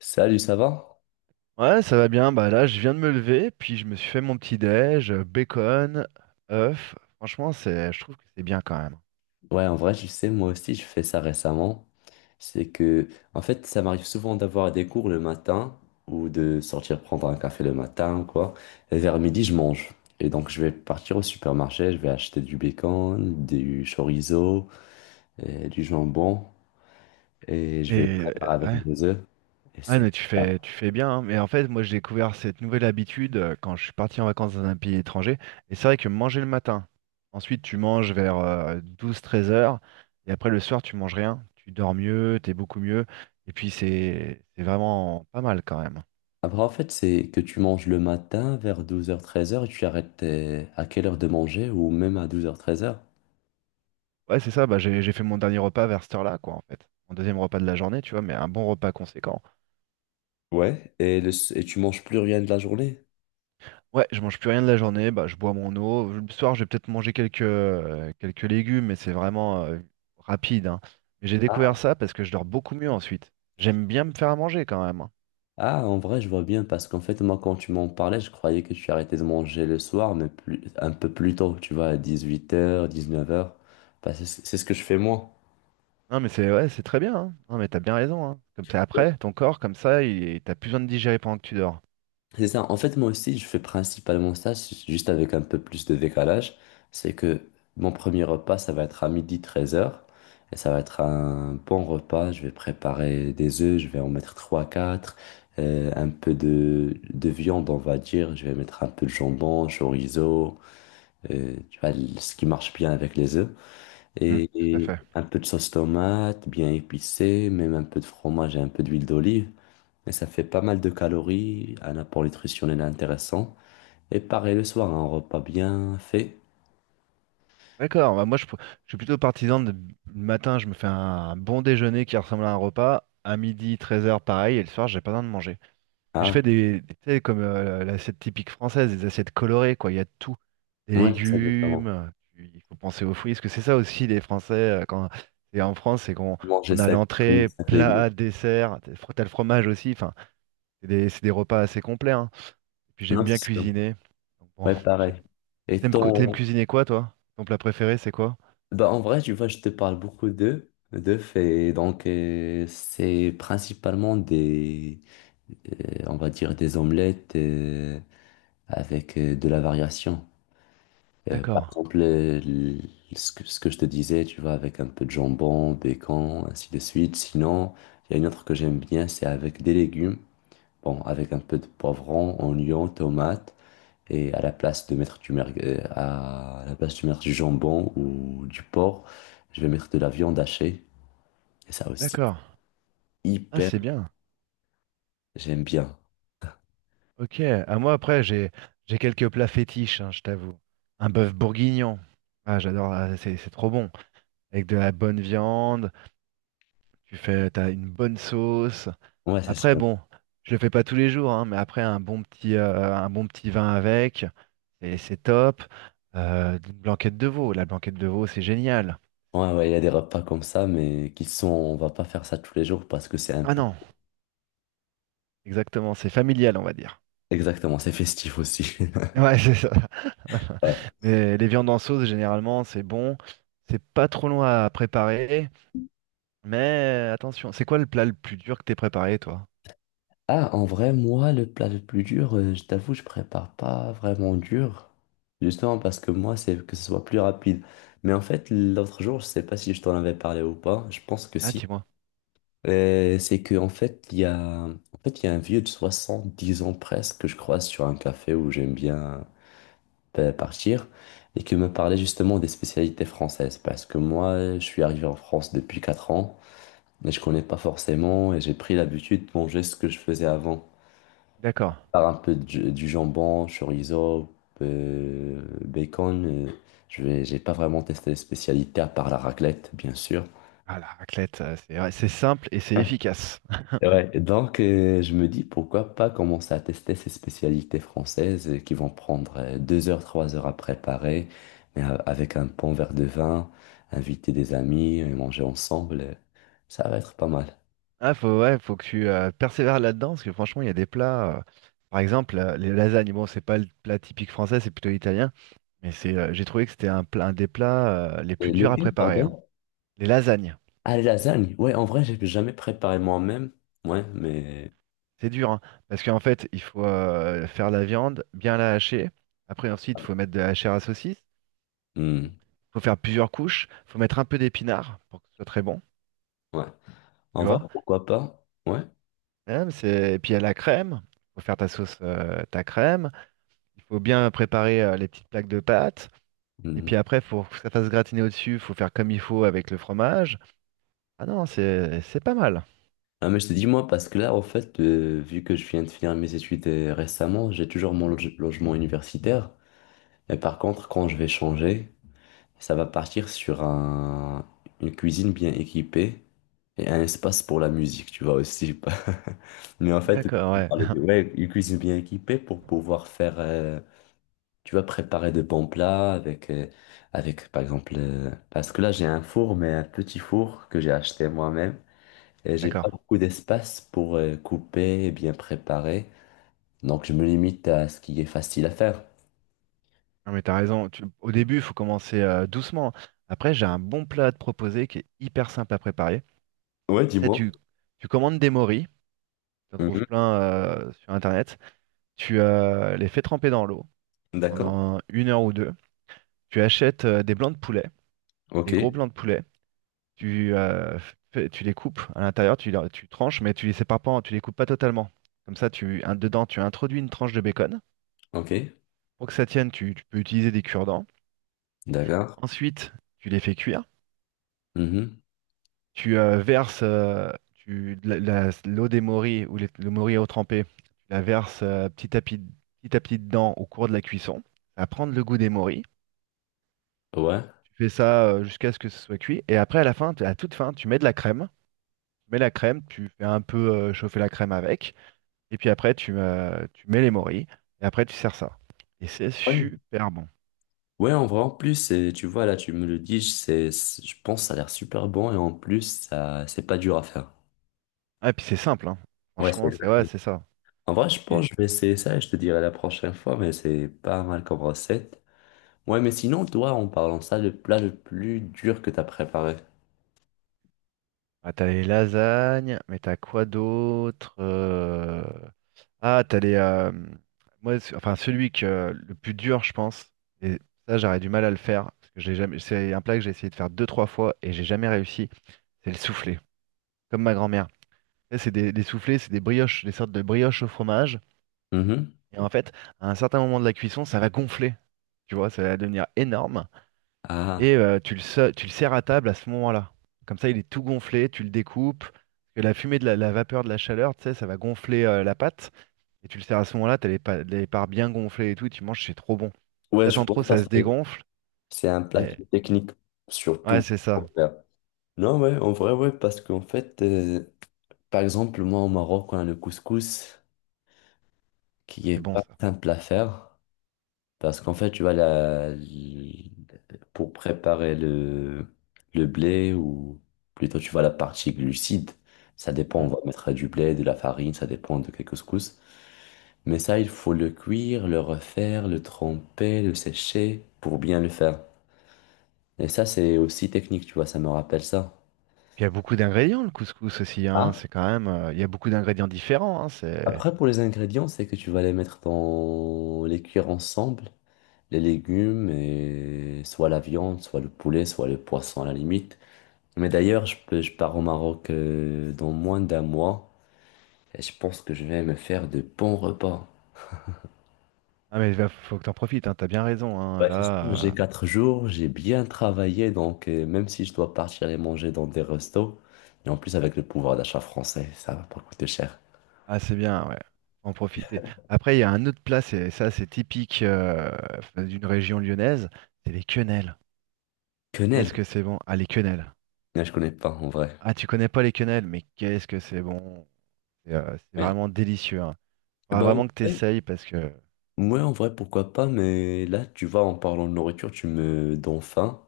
Salut, ça va? Ouais, ça va bien. Bah là, je viens de me lever, puis je me suis fait mon petit déj, bacon, œuf. Franchement, je trouve que c'est bien quand même. Ouais, en vrai, je sais, moi aussi, je fais ça récemment. C'est que, en fait, ça m'arrive souvent d'avoir des cours le matin ou de sortir prendre un café le matin ou quoi. Et vers midi, je mange. Et donc, je vais partir au supermarché, je vais acheter du bacon, du chorizo, et du jambon et je vais le Et euh, préparer avec ouais, des œufs. Et ouais, c'est mais ça. Tu fais bien, hein. Mais en fait, moi, j'ai découvert cette nouvelle habitude quand je suis parti en vacances dans un pays étranger. Et c'est vrai que manger le matin, ensuite tu manges vers 12-13 heures, et après le soir, tu manges rien. Tu dors mieux, t'es beaucoup mieux. Et puis c'est vraiment pas mal quand même. Après, en fait, c'est que tu manges le matin vers 12 heures 13 heures et tu arrêtes à quelle heure de manger ou même à 12 heures 13 heures. Ouais, c'est ça. Bah, j'ai fait mon dernier repas vers cette heure-là, quoi, en fait. Mon deuxième repas de la journée, tu vois, mais un bon repas conséquent. Ouais, et, et tu manges plus rien de la journée? Ouais, je mange plus rien de la journée. Bah, je bois mon eau. Le soir, je vais peut-être manger quelques légumes, mais c'est vraiment rapide, hein. Mais j'ai découvert Ah. ça parce que je dors beaucoup mieux ensuite. J'aime bien me faire à manger quand même, hein. Ah, en vrai, je vois bien, parce qu'en fait, moi, quand tu m'en parlais, je croyais que tu arrêtais de manger le soir, mais plus, un peu plus tôt, tu vois, à 18h, 19h. Bah, c'est ce que je fais moi. Non, mais c'est, ouais, c'est très bien, hein. Non, mais t'as bien raison, hein. Comme ça, Ouais. après, ton corps, comme ça, il t'as plus besoin de digérer pendant que tu dors. C'est ça. En fait, moi aussi, je fais principalement ça, c'est juste avec un peu plus de décalage. C'est que mon premier repas, ça va être à midi treize heures. Et ça va être un bon repas. Je vais préparer des œufs, je vais en mettre 3-4. Un peu de viande, on va dire. Je vais mettre un peu de jambon, chorizo. Tu vois, ce qui marche bien avec les œufs. Hmm, Et, tout à et fait. un peu de sauce tomate, bien épicée, même un peu de fromage et un peu d'huile d'olive. Mais ça fait pas mal de calories, un apport nutritionnel intéressant. Et pareil le soir, un repas bien fait. D'accord. Je suis plutôt partisan de le matin, je me fais un bon déjeuner qui ressemble à un repas, à midi, treize heures, pareil, et le soir j'ai pas besoin de manger. Et je Ah, fais tu sais, comme l'assiette typique française, des assiettes colorées, quoi, il y a de tout. Des moi j'essaie de faire légumes, il faut penser aux fruits, parce que c'est ça aussi les Français, quand c'est en France, c'est qu'on manger on a 5 fruits, l'entrée, 5 légumes. plat, dessert, t'as t'as le fromage aussi, enfin, c'est des repas assez complets, hein. Et puis j'aime Non, bien c'est sûr. cuisiner. Donc bon, Ouais, j'ai- pareil. Et t'aimes t'aimes ton… cuisiner, quoi, toi? Ton plat préféré c'est quoi? Bah, en vrai, tu vois, je te parle beaucoup d'œufs. D'œufs, et donc c'est principalement des, on va dire, des omelettes avec de la variation. Par D'accord. exemple, ce que je te disais, tu vois, avec un peu de jambon, bacon, ainsi de suite. Sinon, il y a une autre que j'aime bien, c'est avec des légumes. Bon, avec un peu de poivron, oignon, tomate. Et à la place de mettre à la place de mettre du jambon ou du porc, je vais mettre de la viande hachée. Et ça aussi, D'accord. Ah, hyper, c'est bien. j'aime bien. Ok. À moi, après, j'ai quelques plats fétiches, hein, je t'avoue. Un bœuf bourguignon. Ah, j'adore. Ah, c'est trop bon. Avec de la bonne viande. Tu fais, t'as une bonne sauce. Ouais, c'est Après, sûr. bon, je le fais pas tous les jours, hein, mais après un bon petit vin avec, et c'est top. Une blanquette de veau. La blanquette de veau, c'est génial. Ouais, ouais, il y a des repas comme ça, mais qui sont, on va pas faire ça tous les jours parce que c'est un Ah peu, non, exactement. C'est familial, on va dire. exactement, c'est festif aussi. Ouais, c'est ça. Ouais. Mais les viandes en sauce, généralement, c'est bon. C'est pas trop long à préparer. Mais attention, c'est quoi le plat le plus dur que t'aies préparé, toi? Ah, en vrai, moi, le plat le plus dur, je t'avoue, je prépare pas vraiment dur. Justement parce que moi, c'est que ce soit plus rapide. Mais en fait, l'autre jour, je sais pas si je t'en avais parlé ou pas. Je pense que Ah, si. dis-moi. C'est que en fait, en fait, il y a un vieux de 70 ans presque que je croise sur un café où j'aime bien partir et qui me parlait justement des spécialités françaises. Parce que moi, je suis arrivé en France depuis 4 ans et je connais pas forcément et j'ai pris l'habitude de manger ce que je faisais avant D'accord. par un peu du jambon, chorizo, bacon. Je vais, j'ai pas vraiment testé les spécialités à part la raclette, bien sûr. Ah, la raclette, ça, c'est, ouais, c'est simple et c'est efficace. Ouais, et donc je me dis pourquoi pas commencer à tester ces spécialités françaises qui vont prendre 2 heures, 3 heures à préparer, mais avec un bon verre de vin, inviter des amis, manger ensemble, ça va être pas mal. Ah, faut, ouais, faut que tu persévères là-dedans, parce que franchement, il y a des plats, par exemple, les lasagnes. Bon, c'est pas le plat typique français, c'est plutôt italien. Mais c'est, j'ai trouvé que c'était un des plats les Et plus durs à lequel, préparer, hein. pardon? Les lasagnes. Ah, les lasagnes. Ouais, en vrai, j'ai jamais préparé moi-même. Ouais, mais. C'est dur, hein, parce qu'en fait, il faut faire la viande, bien la hacher. Après, ensuite, il faut mettre de la chair à saucisse. Hmm, Il faut faire plusieurs couches. Il faut mettre un peu d'épinards pour que ce soit très bon, ouais. tu En vrai, vois. pourquoi pas? Ouais. Hein, c'est- Et puis, il y a la crème. Il faut faire ta crème. Il faut bien préparer les petites plaques de pâte. Et Mhm. puis après, il faut que ça fasse gratiner au-dessus. Il faut faire comme il faut avec le fromage. Ah non, c'est pas mal. Ah, mais je te dis moi parce que là, en fait, vu que je viens de finir mes études récemment, j'ai toujours mon logement universitaire. Mais par contre, quand je vais changer, ça va partir sur un, une cuisine bien équipée et un espace pour la musique, tu vois aussi. Mais en fait, D'accord, ouais. Ouais, une cuisine bien équipée pour pouvoir faire, tu vois, préparer de bons plats avec, avec par exemple, parce que là, j'ai un four, mais un petit four que j'ai acheté moi-même. Et j'ai pas D'accord. beaucoup d'espace pour couper et bien préparer. Donc je me limite à ce qui est facile à faire. Non, mais t'as raison. Tu- Au début, il faut commencer doucement. Après, j'ai un bon plat à te proposer qui est hyper simple à préparer. Ouais, Ça, dis-moi. Tu commandes des moris, tu en trouves Mhm. plein sur Internet. Tu les fais tremper dans l'eau D'accord. pendant une heure ou deux. Tu achètes des blancs de poulet, des gros Ok. blancs de poulet. Tu, euh, Tu les coupes à l'intérieur, tu tranches, mais tu les sépares pas, tu les coupes pas totalement. Comme ça, dedans, tu introduis une tranche de bacon. Ok. Pour que ça tienne, tu peux utiliser des cure-dents. D'accord. Ensuite, tu les fais cuire. Mhm. Tu verses l'eau des morilles, ou le morille à eau trempée, tu la verses petit à petit dedans au cours de la cuisson. Ça va prendre le goût des morilles. Ouais. Tu fais ça jusqu'à ce que ce soit cuit. Et après, à la fin, à toute fin, tu mets de la crème. Tu mets la crème, tu fais un peu chauffer la crème avec. Et puis après, tu mets les morilles. Et après, tu sers ça. Et c'est Ouais. super bon. Ouais, en vrai, en plus, tu vois, là, tu me le dis, je pense que ça a l'air super bon et en plus, ça, c'est pas dur à faire. Ah, et puis c'est simple, hein. Ouais, c'est… Franchement, c'est, ouais, c'est ça. En vrai, je pense Et que je vais essayer ça et je te dirai la prochaine fois, mais c'est pas mal comme recette. Ouais, mais sinon, toi, en parlant de ça, le plat le plus dur que t'as préparé. ah, t'as les lasagnes, mais t'as quoi d'autre? Ah, t'as les, moi, enfin, celui que le plus dur, je pense. Et ça, j'aurais du mal à le faire parce que j'ai jamais. C'est un plat que j'ai essayé de faire deux, trois fois et j'ai jamais réussi. C'est le soufflé, comme ma grand-mère. Tu sais, c'est des soufflés, c'est des brioches, des sortes de brioches au fromage. Mhm. Et en fait, à un certain moment de la cuisson, ça va gonfler. Tu vois, ça va devenir énorme. Et Ah. Tu le sers à table à ce moment-là. Comme ça, il est tout gonflé, tu le découpes. Et la fumée de la vapeur de la chaleur, tu sais, ça va gonfler la pâte. Et tu le sers à ce moment-là, t'as les parts bien gonflées et tout, et tu manges, c'est trop bon. Si Ouais, je t'attends pense trop, que ça, ça se c'est dégonfle. c'est un plat Et... qui est technique, Ouais, surtout c'est ça. pour faire. Non, ouais, en vrai, ouais, parce qu'en fait, par exemple, moi au Maroc, on a le couscous qui C'est est bon pas ça. simple à faire. Parce qu'en fait, tu vois, pour préparer le blé, ou plutôt, tu vois, la partie glucide, ça dépend, on Mm. va mettre du blé, de la farine, ça dépend de quel couscous. Mais ça, il faut le cuire, le refaire, le tremper, le sécher pour bien le faire. Et ça, c'est aussi technique, tu vois, ça me rappelle ça. Puis il y a beaucoup d'ingrédients, le couscous aussi, hein. Ah, C'est quand même, il y a beaucoup d'ingrédients différents, hein. C'est... après, pour les ingrédients, c'est que tu vas les mettre dans les cuire ensemble, les légumes et soit la viande, soit le poulet, soit le poisson à la limite. Mais d'ailleurs, je pars au Maroc dans moins d'un mois et je pense que je vais me faire de bons repas. Ah mais faut que t'en profites, hein. T'as bien raison, hein. Bah, c'est sûr, Là, j'ai 4 jours, j'ai bien travaillé, donc même si je dois partir les manger dans des restos, et en plus avec le pouvoir d'achat français, ça va pas coûter cher. ah, c'est bien, ouais. Faut en profiter. Après, il y a un autre plat, c'est ça, c'est typique d'une région lyonnaise, c'est les quenelles. Qu'est-ce Quenelle? que c'est bon? Ah, les quenelles. Non, je connais pas en vrai. Ah, tu connais pas les quenelles, mais qu'est-ce que c'est bon. C'est, c'est Ouais. vraiment délicieux, hein. Eh Faudra ben, en vraiment que vrai, t'essayes parce que ouais, en vrai, pourquoi pas, mais là, tu vois, en parlant de nourriture, tu me donnes faim.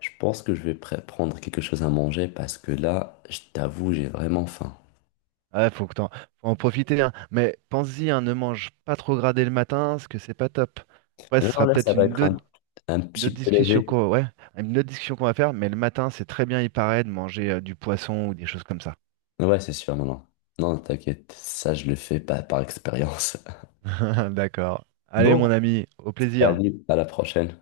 Je pense que je vais prendre quelque chose à manger parce que là, je t'avoue, j'ai vraiment faim. ah, faut que t'en... faut en profiter, hein. Mais pense-y, hein, ne mange pas trop gradé le matin, parce que c'est pas top. Après, ce Non, sera là, ça peut-être va être un une autre petit peu discussion léger. qu'on, ouais, une autre discussion qu'on va faire, mais le matin, c'est très bien, il paraît, de manger du poisson ou des choses comme ça. Ouais, c'est sûr, non, non. Non, t'inquiète, ça, je le fais pas par expérience. D'accord. Allez, Bon, mon ami, au plaisir. salut, à la prochaine.